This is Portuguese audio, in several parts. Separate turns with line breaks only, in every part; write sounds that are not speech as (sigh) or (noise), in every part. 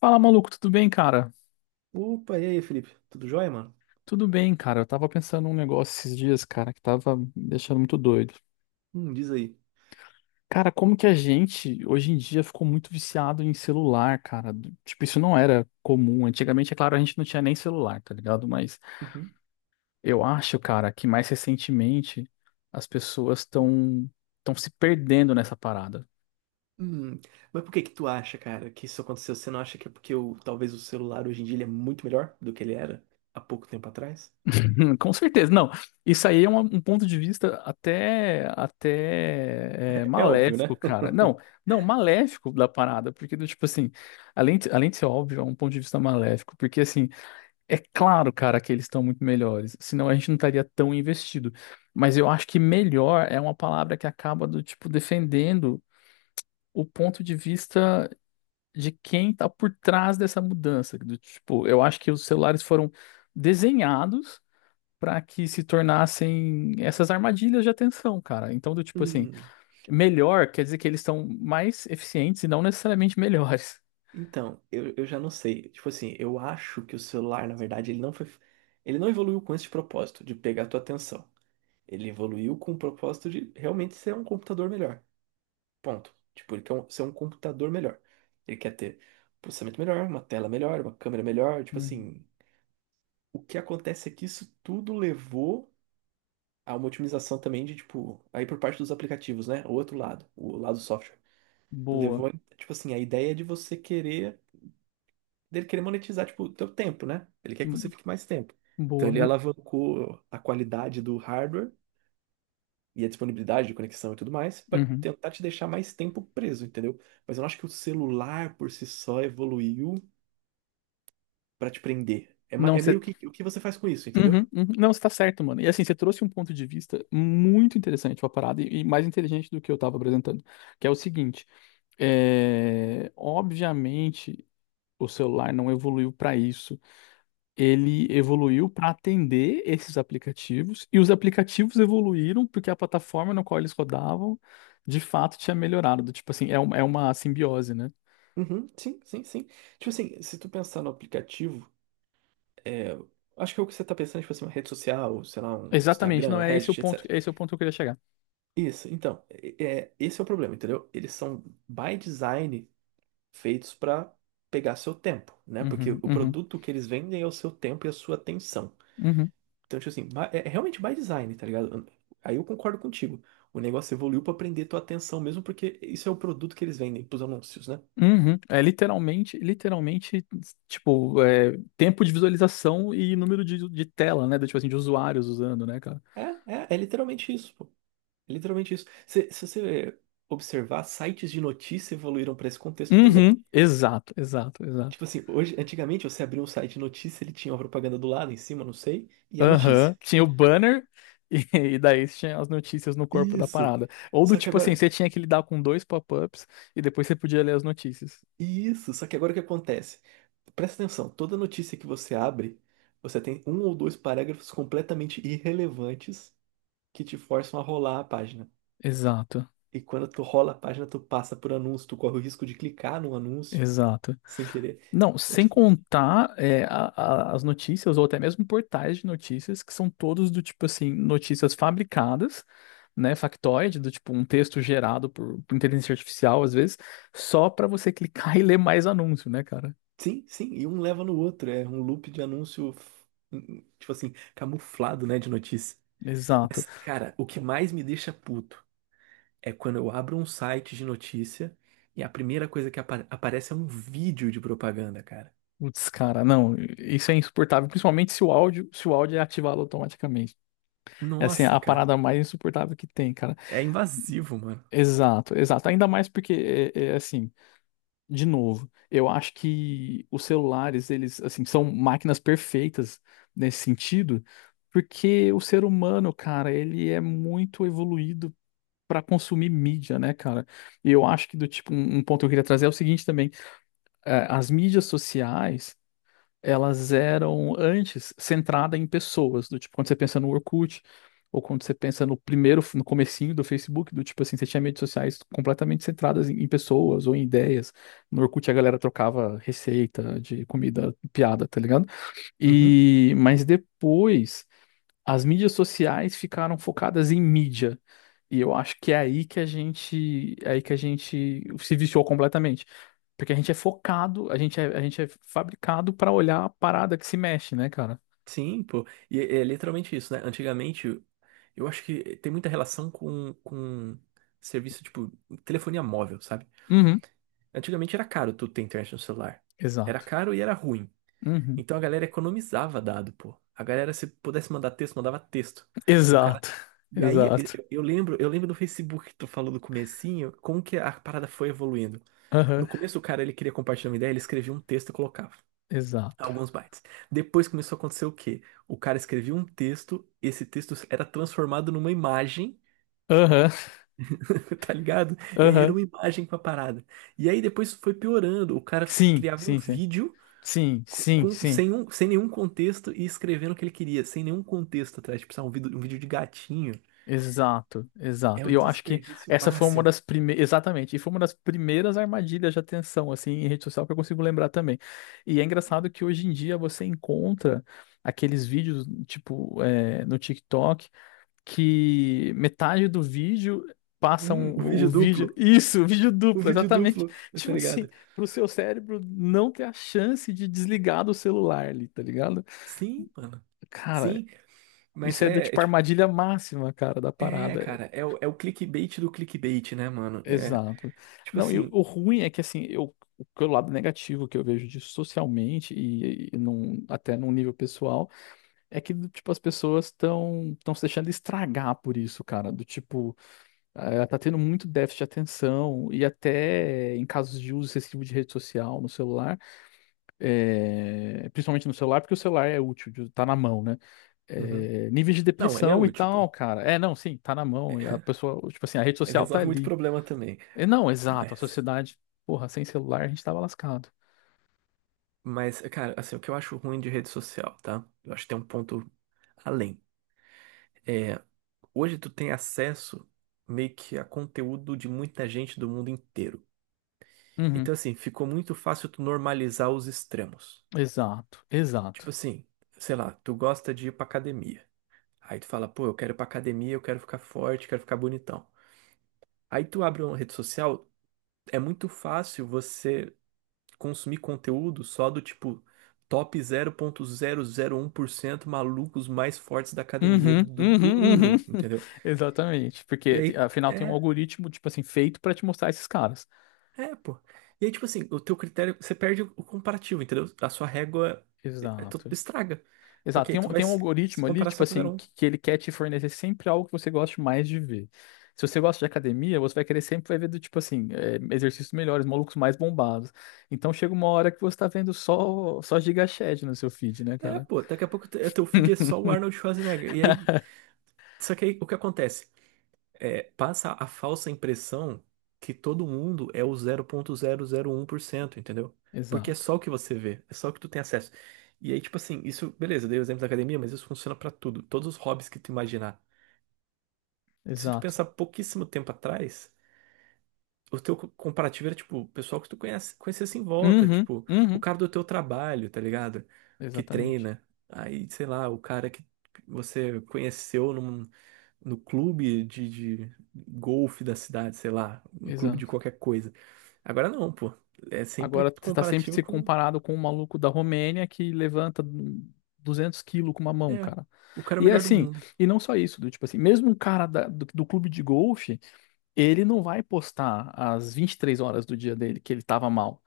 Fala, maluco, tudo bem, cara?
Opa, e aí, Felipe? Tudo jóia, mano?
Tudo bem, cara. Eu tava pensando num negócio esses dias, cara, que tava me deixando muito doido.
Diz aí.
Cara, como que a gente hoje em dia ficou muito viciado em celular, cara? Tipo, isso não era comum. Antigamente, é claro, a gente não tinha nem celular, tá ligado? Mas
Uhum.
eu acho, cara, que mais recentemente as pessoas estão se perdendo nessa parada.
Hum, mas por que que tu acha, cara, que isso aconteceu? Você não acha que é porque o, talvez o celular hoje em dia ele é muito melhor do que ele era há pouco tempo atrás?
(laughs) Com certeza, não. Isso aí é um ponto de vista até
É, é óbvio,
maléfico,
né?
cara. Não,
(laughs)
não, maléfico da parada, porque do tipo assim, além de ser óbvio, é um ponto de vista maléfico, porque assim, é claro, cara, que eles estão muito melhores, senão a gente não estaria tão investido. Mas eu acho que melhor é uma palavra que acaba do tipo defendendo o ponto de vista de quem tá por trás dessa mudança, do tipo, eu acho que os celulares foram desenhados para que se tornassem essas armadilhas de atenção, cara. Então, do tipo assim,
Hum,
melhor quer dizer que eles são mais eficientes e não necessariamente (laughs) melhores.
então, eu já não sei. Tipo assim, eu acho que o celular, na verdade, ele não foi, ele não evoluiu com esse propósito de pegar a tua atenção. Ele evoluiu com o propósito de realmente ser um computador melhor. Ponto. Tipo, ser um computador melhor. Ele quer ter processamento melhor, uma tela melhor, uma câmera melhor. Tipo
Uhum.
assim, o que acontece é que isso tudo levou a uma otimização também de, tipo, aí por parte dos aplicativos, né? O outro lado, o lado do software.
Boa.
Levou, tipo assim, a ideia de você querer, dele querer monetizar, tipo, o teu tempo, né? Ele quer que você
Hum.
fique mais tempo. Então
Boa.
ele alavancou a qualidade do hardware e a disponibilidade de conexão e tudo mais, para
Uhum.
tentar te deixar mais tempo preso, entendeu? Mas eu não acho que o celular por si só evoluiu para te prender. É,
Não,
é
você.
meio que o que você faz com isso,
Uhum,
entendeu?
uhum. Não, você tá certo, mano. E assim, você trouxe um ponto de vista muito interessante pra parada e mais inteligente do que eu tava apresentando, que é o seguinte: obviamente o celular não evoluiu pra isso. Ele evoluiu para atender esses aplicativos, e os aplicativos evoluíram porque a plataforma na qual eles rodavam, de fato, tinha melhorado. Do tipo assim, é uma simbiose, né?
Uhum, sim, sim, sim. Tipo assim, se tu pensar no aplicativo, é, acho que é o que você tá pensando, tipo assim, uma rede social, sei lá, um
Exatamente,
Instagram,
não, é esse o
Reddit,
ponto,
etc.
é esse o ponto que eu queria chegar.
Isso, então, esse é o problema, entendeu? Eles são, by design, feitos para pegar seu tempo, né? Porque
Uhum,
o
uhum,
produto que eles vendem é o seu tempo e a sua atenção.
uhum,
Então, tipo assim, é realmente by design, tá ligado? Aí eu concordo contigo. O negócio evoluiu para prender tua atenção mesmo, porque isso é o produto que eles vendem pros anúncios, né?
uhum. É literalmente, literalmente, tipo, tempo de visualização e número de tela, né? Do, tipo assim, de usuários usando, né, cara?
É, é literalmente isso, pô. É literalmente isso. Se você observar, sites de notícia evoluíram para esse contexto também.
Uhum, exato, exato, exato.
Tipo assim, hoje, antigamente você abria um site de notícia, ele tinha uma propaganda do lado, em cima, não sei, e a notícia.
Aham, tinha o banner e, (laughs) e daí tinha as notícias no corpo da
Isso.
parada. Ou do
Só que
tipo assim,
agora,
você tinha que lidar com dois pop-ups e depois você podia ler as notícias.
isso, só que agora o que acontece? Presta atenção, toda notícia que você abre, você tem um ou dois parágrafos completamente irrelevantes que te forçam a rolar a página.
Exato,
E quando tu rola a página, tu passa por anúncio, tu corre o risco de clicar num anúncio
exato.
sem querer.
Não,
É
sem
tipo,
contar as notícias, ou até mesmo portais de notícias, que são todos do tipo assim, notícias fabricadas, né? Factoide, do tipo um texto gerado por inteligência artificial, às vezes, só pra você clicar (laughs) e ler mais anúncio, né, cara?
sim, sim, e um leva no outro. É um loop de anúncio, tipo assim, camuflado, né, de notícia.
Exato.
Mas, cara, o que mais me deixa puto é quando eu abro um site de notícia e a primeira coisa que aparece é um vídeo de propaganda, cara.
Putz, cara, não, isso é insuportável, principalmente se o áudio é ativado automaticamente. É assim,
Nossa,
a
cara,
parada mais insuportável que tem, cara.
é invasivo, mano.
Exato, exato. Ainda mais porque é assim, de novo, eu acho que os celulares, eles assim, são máquinas perfeitas nesse sentido, porque o ser humano, cara, ele é muito evoluído para consumir mídia, né, cara? E eu acho que do tipo um ponto que eu queria trazer é o seguinte também, as mídias sociais elas eram antes centrada pessoas, do tipo, quando você pensa no Orkut, ou quando você pensa no primeiro, no comecinho do Facebook, do tipo assim, você tinha redes sociais completamente centradas em pessoas ou em ideias. No Orkut a galera trocava receita de comida, piada, tá ligado?
Uhum.
E, mas depois as mídias sociais ficaram focadas em mídia. E eu acho que é aí que a gente, é aí que a gente se viciou completamente. Porque a gente é focado, a gente é fabricado pra olhar a parada que se mexe, né, cara?
Sim, pô. E é, é literalmente isso, né? Antigamente, eu acho que tem muita relação com serviço, tipo, telefonia móvel, sabe?
Uhum.
Antigamente era caro tu ter internet no celular. Era
Exato.
caro e era ruim.
Uhum.
Então a galera economizava dado, pô. A galera, se pudesse mandar texto, mandava texto. O cara.
Exato. (laughs)
E aí,
Exato.
eu lembro, eu lembro do Facebook que tu falou do comecinho, como que a parada foi evoluindo. No
Aham.
começo, o cara, ele queria compartilhar uma ideia, ele escrevia um texto e colocava
Exato.
alguns bytes. Depois começou a acontecer o quê? O cara escrevia um texto, esse texto era transformado numa imagem,
Aham.
(laughs) tá ligado? E aí era
Aham.
uma imagem com a parada. E aí depois foi piorando, o
Sim,
criava um
sim, sim.
vídeo
Sim, sim,
com-
sim.
sem, sem nenhum contexto e escrevendo o que ele queria, sem nenhum contexto atrás. Tipo, sabe, um vídeo de gatinho
Exato,
é
exato. E
o
eu acho que
desperdício
essa foi uma
máximo.
das primeiras, exatamente, e foi uma das primeiras armadilhas de atenção, assim, em rede social que eu consigo lembrar também. E é engraçado que hoje em dia você encontra aqueles vídeos, tipo, no TikTok que metade do vídeo
Hum, o
o
vídeo
vídeo. (laughs)
duplo,
Isso, o vídeo
o
duplo,
vídeo
exatamente.
duplo,
(laughs)
eu tô
Tipo assim,
ligado.
pro seu cérebro não ter a chance de desligar do celular ali, tá ligado?
Sim, mano.
Cara,
Sim,
isso
mas
é da
é, é
tipo
tipo,
armadilha máxima, cara, da
é,
parada.
cara, é, é o clickbait do clickbait, né, mano? É,
Exato.
tipo
Não, e o
assim,
o ruim é que assim, eu. O que é o lado negativo que eu vejo disso socialmente e até num nível pessoal é que, tipo, as pessoas estão se deixando estragar por isso, cara. Do tipo, ela tá tendo muito déficit de atenção e até em casos de uso excessivo de rede social no celular, principalmente no celular, porque o celular é útil, tá na mão, né?
uhum.
É, níveis de
Não, ele é
depressão e
útil, pô.
tal, cara. É, não, sim, tá na
É,
mão. E a
(laughs)
pessoa, tipo assim, a rede
ele
social tá
resolve muito
ali.
problema também.
É, não, exato, a
Mas,
sociedade, porra, sem celular a gente tava lascado.
mas, cara, assim, o que eu acho ruim de rede social, tá? Eu acho que tem um ponto além. É, hoje tu tem acesso meio que a conteúdo de muita gente do mundo inteiro.
Uhum,
Então, assim, ficou muito fácil tu normalizar os extremos.
exato, exato.
Tipo assim, sei lá, tu gosta de ir pra academia. Aí tu fala, pô, eu quero ir pra academia, eu quero ficar forte, quero ficar bonitão. Aí tu abre uma rede social, é muito fácil você consumir conteúdo só do tipo top 0,001% malucos mais fortes da academia
Uhum,
do
uhum, uhum.
mundo, entendeu?
(laughs) Exatamente,
E
porque
aí.
afinal tem um
É
algoritmo, tipo assim, feito pra te mostrar esses caras.
É, pô. E aí, tipo assim, o teu critério, você perde o comparativo, entendeu? A sua régua tu
Exato.
estraga.
Exato,
Porque aí tu vai
tem um
se
algoritmo ali,
comparar
tipo
só com o
assim,
zero um.
que ele quer te fornecer sempre algo que você goste mais de ver. Se você gosta de academia, você vai querer sempre vai ver do tipo assim, exercícios melhores, malucos mais bombados. Então chega uma hora que você tá vendo só, só gigachad no seu feed, né,
É,
cara?
pô, daqui a pouco teu feed é só o Arnold Schwarzenegger. E aí, só que aí o que acontece? É, passa a falsa impressão que todo mundo é o 0,001%, entendeu? Porque é
Exato,
só o que você vê, é só o que tu tem acesso. E aí, tipo assim, isso, beleza, eu dei o exemplo da academia, mas isso funciona pra tudo, todos os hobbies que tu imaginar. Se tu
exato.
pensar pouquíssimo tempo atrás. O comparativo era, tipo, o pessoal que tu conhece, conhecesse em volta,
Uhum,
tipo, o
uhum,
cara do teu trabalho, tá ligado? Que
exatamente,
treina. Aí, sei lá, o cara que você no clube de golfe da cidade, sei lá, um clube de
exato.
qualquer coisa. Agora não, pô. É sempre
Agora você tá sempre
comparativo
se
com,
comparado com um maluco da Romênia que levanta 200 quilos com uma mão,
é,
cara.
o cara
E é
melhor do
assim,
mundo.
e não só isso, do tipo assim, mesmo um cara do clube de golfe. Ele não vai postar as 23 horas do dia dele que ele tava mal.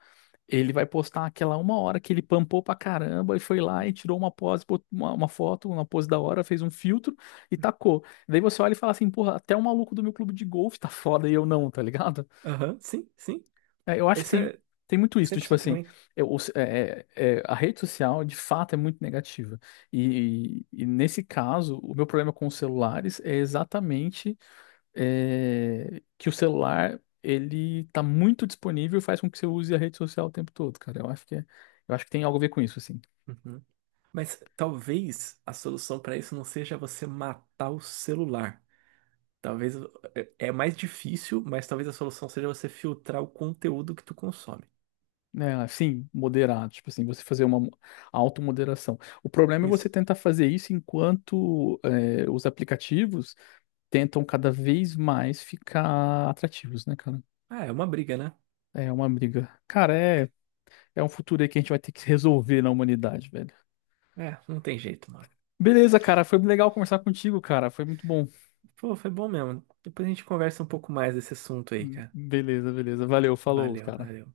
Ele vai postar aquela uma hora que ele pampou pra caramba e foi lá e tirou uma pose, uma foto, uma pose da hora, fez um filtro e tacou. Daí você olha e fala assim, porra, até o maluco do meu clube de golfe tá foda e eu não, tá ligado?
Aham, sim, sim.
É, eu acho que
Esse é
tem muito isso,
cem
do
por
tipo
cento
assim,
ruim.
a rede social de fato é muito negativa. E, e nesse caso, o meu problema com os celulares é exatamente que o celular ele tá muito disponível e faz com que você use a rede social o tempo todo, cara. Eu acho que eu acho que tem algo a ver com isso, assim.
Uhum. Mas talvez a solução para isso não seja você matar o celular. Talvez é mais difícil, mas talvez a solução seja você filtrar o conteúdo que tu consome.
Né, sim, moderado, tipo assim, você fazer uma automoderação. O problema é você
Isso.
tentar fazer isso enquanto os aplicativos tentam cada vez mais ficar atrativos, né, cara?
Ah, é uma briga, né?
É uma briga. Cara, é um futuro aí que a gente vai ter que resolver na humanidade, velho.
É, não tem jeito, mano.
Beleza, cara, foi legal conversar contigo, cara. Foi muito bom.
Pô, foi bom mesmo. Depois a gente conversa um pouco mais desse assunto aí, cara.
Beleza, beleza. Valeu, falou,
Valeu,
cara.
valeu.